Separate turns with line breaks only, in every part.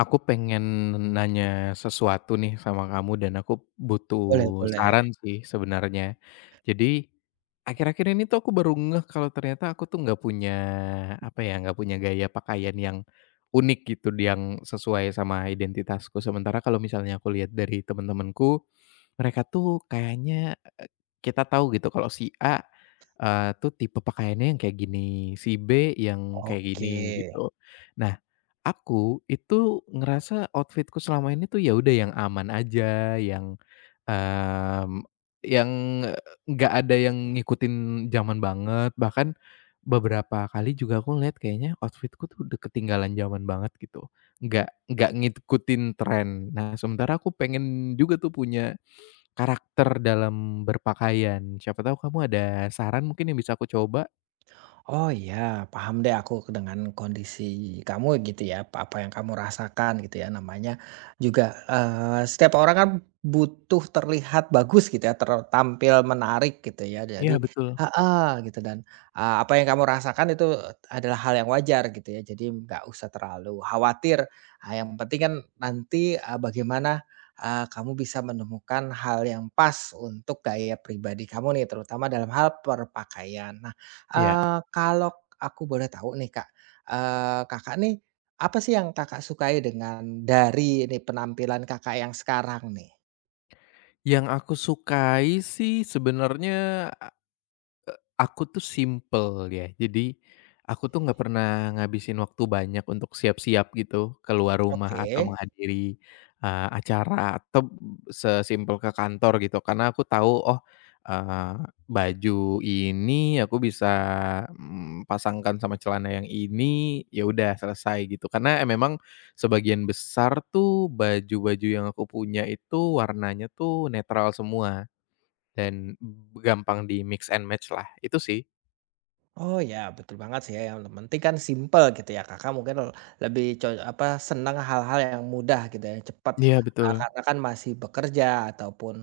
Aku pengen nanya sesuatu nih sama kamu dan aku
Boleh
butuh
boleh,
saran sih sebenarnya. Jadi, akhir-akhir ini tuh aku baru ngeh kalau ternyata aku tuh nggak punya, apa ya, nggak punya gaya pakaian yang unik gitu, yang sesuai sama identitasku. Sementara kalau misalnya aku lihat dari temen-temenku, mereka tuh kayaknya, kita tahu gitu kalau si A, tuh tipe pakaiannya yang kayak gini, si B yang kayak
oke.
gini, gitu. Nah, aku itu ngerasa outfitku selama ini tuh ya udah yang aman aja, yang, mmm, yang nggak ada yang ngikutin zaman banget, bahkan beberapa kali juga aku ngelihat kayaknya outfitku tuh udah ketinggalan zaman banget gitu, nggak ngikutin tren. Nah, sementara aku pengen juga tuh punya karakter dalam berpakaian, siapa tahu kamu ada saran mungkin yang bisa aku coba?
Oh iya, paham deh aku dengan kondisi kamu gitu ya, apa apa yang kamu rasakan gitu ya. Namanya juga, setiap orang kan butuh terlihat bagus gitu ya, ter menarik gitu ya.
Iya
Jadi
betul,
ah gitu dan, apa yang kamu rasakan itu adalah hal yang wajar gitu ya. Jadi nggak usah terlalu khawatir, yang penting kan nanti, bagaimana, kamu bisa menemukan hal yang pas untuk gaya pribadi kamu nih, terutama dalam hal perpakaian. Nah,
iya.
Kalau aku boleh tahu nih, Kak, Kakak nih, apa sih yang Kakak sukai dengan dari ini penampilan Kakak yang sekarang nih?
Yang aku sukai sih sebenarnya, aku tuh simple ya, jadi aku tuh nggak pernah ngabisin waktu banyak untuk siap-siap gitu, keluar rumah atau
Oke.
menghadiri, acara atau sesimpel ke kantor gitu. Karena aku tahu, oh, eee, baju ini aku bisa, pasangkan sama celana yang ini, ya udah selesai gitu. Karena eh, memang sebagian besar tuh baju-baju yang aku punya itu warnanya tuh netral semua dan gampang di mix and match lah, itu sih.
Oh ya, betul banget sih ya, yang penting kan simple gitu ya, Kakak mungkin lebih co apa, senang hal-hal yang mudah gitu ya, yang cepat,
Iya betul,
karena kan masih bekerja ataupun,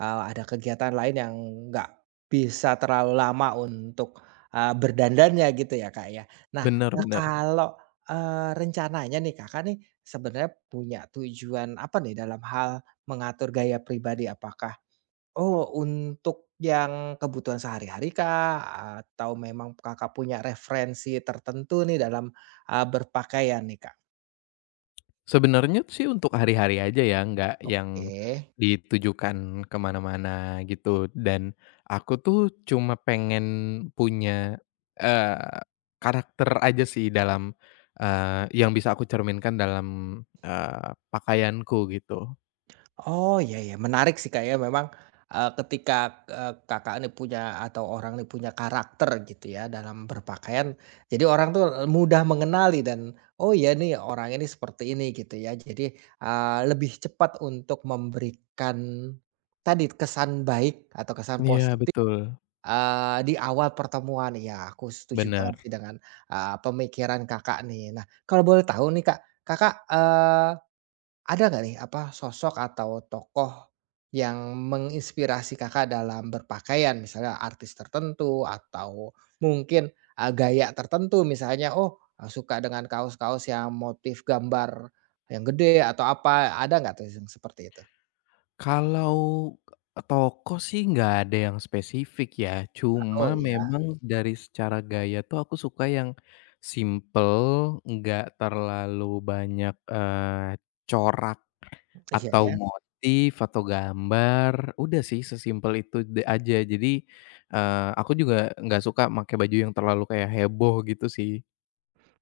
ada kegiatan lain yang nggak bisa terlalu lama untuk, berdandannya gitu ya, Kak, ya. Nah,
bener bener.
kalau, rencananya nih Kakak nih sebenarnya punya tujuan apa nih dalam hal mengatur gaya pribadi? Apakah oh, untuk yang kebutuhan sehari-hari Kak, atau memang Kakak punya referensi tertentu nih dalam, berpakaian nih Kak?
Sebenarnya sih untuk hari-hari aja ya, nggak
Oke.
yang ditujukan kemana mana gitu, dan aku tuh cuma pengen punya, eee, karakter aja sih dalam, yang bisa aku cerminkan dalam, pakaianku gitu.
Oh, iya ya, menarik sih Kak ya memang, ketika, Kakak ini punya atau orang ini punya karakter gitu ya dalam berpakaian, jadi orang tuh, mudah mengenali dan, "Oh iya nih orang ini seperti ini," gitu ya. Jadi, lebih cepat untuk memberikan tadi kesan baik atau kesan
Iya
positif.
betul,
Di awal pertemuan, iya aku setuju banget
bener.
sih dengan, pemikiran Kakak nih. Nah, kalau boleh tahu nih Kak, Kakak, ada nggak nih apa sosok atau tokoh yang menginspirasi Kakak dalam berpakaian? Misalnya artis tertentu atau mungkin, gaya tertentu misalnya, oh, suka dengan kaos-kaos yang motif gambar yang gede atau apa, ada nggak tuh yang seperti itu?
Kalau toko sih nggak ada yang spesifik ya, cuma
Oh, iya,
memang mhm, dari secara gaya tuh aku suka yang simple, nggak terlalu banyak, corak
iya
atau
iya.
motif atau gambar, udah sih sesimpel itu de aja. Jadi, aku juga nggak suka pakai baju yang terlalu kayak heboh gitu sih.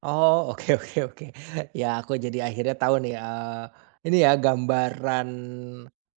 Oh, oke oke oke. Ya, aku jadi akhirnya tahu nih, ini ya gambaran,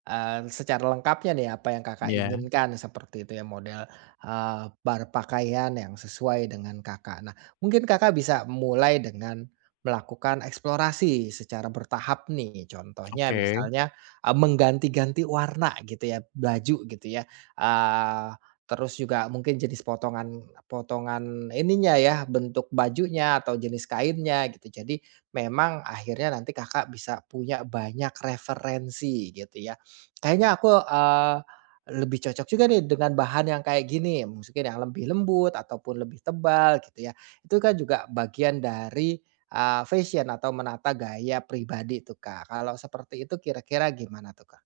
secara lengkapnya nih apa yang Kakak
Ya,
inginkan seperti itu ya model, berpakaian yang sesuai dengan Kakak. Nah, mungkin Kakak bisa mulai dengan melakukan eksplorasi secara bertahap nih. Contohnya
oke.
misalnya, mengganti-ganti warna gitu ya, baju gitu ya, eh, terus juga mungkin jenis potongan potongan ininya ya, bentuk bajunya atau jenis kainnya gitu. Jadi memang akhirnya nanti Kakak bisa punya banyak referensi gitu ya. Kayaknya aku, lebih cocok juga nih dengan bahan yang kayak gini, mungkin yang lebih lembut ataupun lebih tebal gitu ya. Itu kan juga bagian dari, fashion atau menata gaya pribadi tuh, Kak. Kalau seperti itu kira-kira gimana tuh, Kak?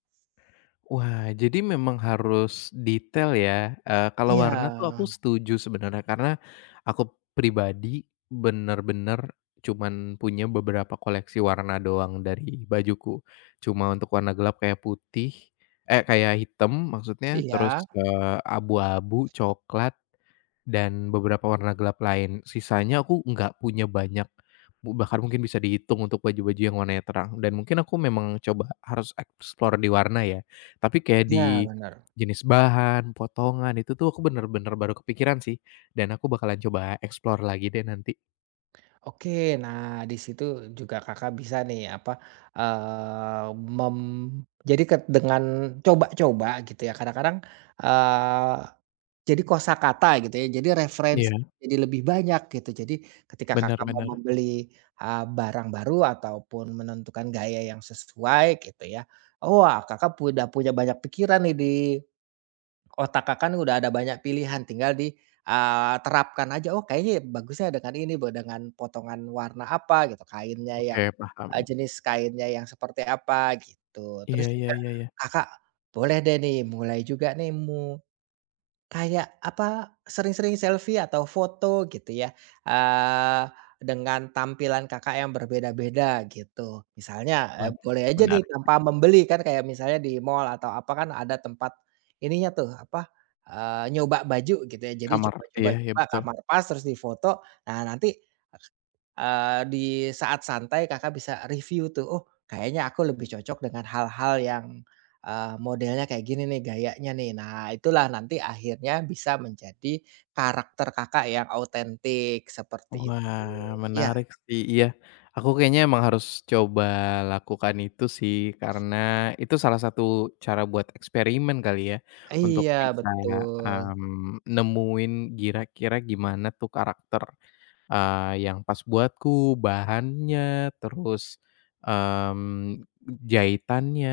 Wah, jadi memang harus detail ya, kalau
Iya,
warna tuh aku setuju sebenarnya karena aku pribadi bener-bener cuman punya beberapa koleksi warna doang dari bajuku. Cuma untuk warna gelap kayak putih eh, kayak hitam maksudnya, terus,
iya,
abu-abu, coklat, dan beberapa warna gelap lain. Sisanya aku nggak punya banyak, mu bahkan mungkin bisa dihitung untuk baju-baju yang warnanya terang dan mungkin aku memang coba harus explore di warna ya. Tapi kayak
iya
di
benar.
jenis bahan, potongan, itu tuh aku bener-bener baru kepikiran sih dan aku bakalan coba explore lagi deh nanti.
Oke, nah di situ juga Kakak bisa nih apa, eee, mem jadi ket dengan coba-coba gitu ya kadang-kadang, eee, jadi kosakata gitu ya jadi referensi
Iya,
jadi lebih banyak gitu jadi ketika Kakak mau
benar-benar.
membeli, barang baru ataupun menentukan gaya yang sesuai gitu ya, oh, wah Kakak udah punya banyak pikiran nih di otak Kakak udah ada banyak pilihan tinggal di, terapkan aja, oh kayaknya bagusnya dengan ini be dengan potongan warna apa gitu, kainnya yang,
Oke, paham.
jenis kainnya yang seperti apa gitu. Terus
Iya iya
juga
iya iya.
Kakak boleh deh nih mulai juga nih mu kayak apa, sering-sering selfie atau foto gitu ya, eee, dengan tampilan Kakak yang berbeda-beda gitu. Misalnya,
Wah,
boleh aja nih
menarik.
tanpa membeli kan kayak misalnya di mall atau apa kan ada tempat ininya tuh apa, nyoba baju gitu ya. Jadi
Kamar,
coba coba
iya iya
coba
betul.
kamar pas terus difoto. Nah nanti di saat santai Kakak bisa review tuh, "Oh kayaknya aku lebih cocok dengan hal-hal yang, modelnya kayak gini nih, gayanya nih." Nah itulah nanti akhirnya bisa menjadi karakter Kakak yang autentik seperti itu.
Wah,
Iya
menarik sih, iya. Aku kayaknya emang harus coba lakukan itu sih, karena itu salah satu cara buat eksperimen kali ya, untuk
iya
bisa,
betul.
nemuin kira-kira gimana tuh karakter yang pas buatku, bahannya, terus, mmm, jahitannya,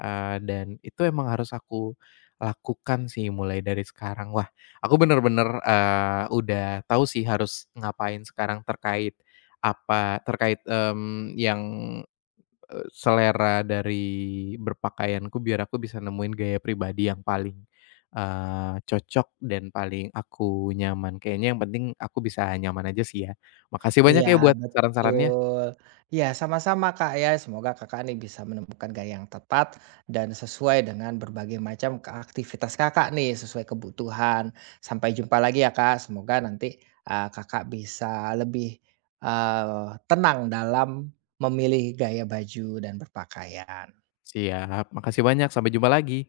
dan itu emang harus aku lakukan sih mulai dari sekarang. Wah, aku bener-bener, udah tahu sih harus ngapain sekarang terkait apa terkait, yang selera dari berpakaianku biar aku bisa nemuin gaya pribadi yang paling, cocok dan paling aku nyaman. Kayaknya yang penting aku bisa nyaman aja sih ya. Makasih banyak
Iya,
ya buat saran-sarannya.
betul. Iya, sama-sama, Kak, ya. Semoga Kakak nih bisa menemukan gaya yang tepat dan sesuai dengan berbagai macam ke aktivitas Kakak nih, sesuai kebutuhan. Sampai jumpa lagi ya, Kak. Semoga nanti, Kakak bisa lebih, eee, tenang dalam memilih gaya baju dan berpakaian.
Siap, makasih banyak, sampai jumpa lagi.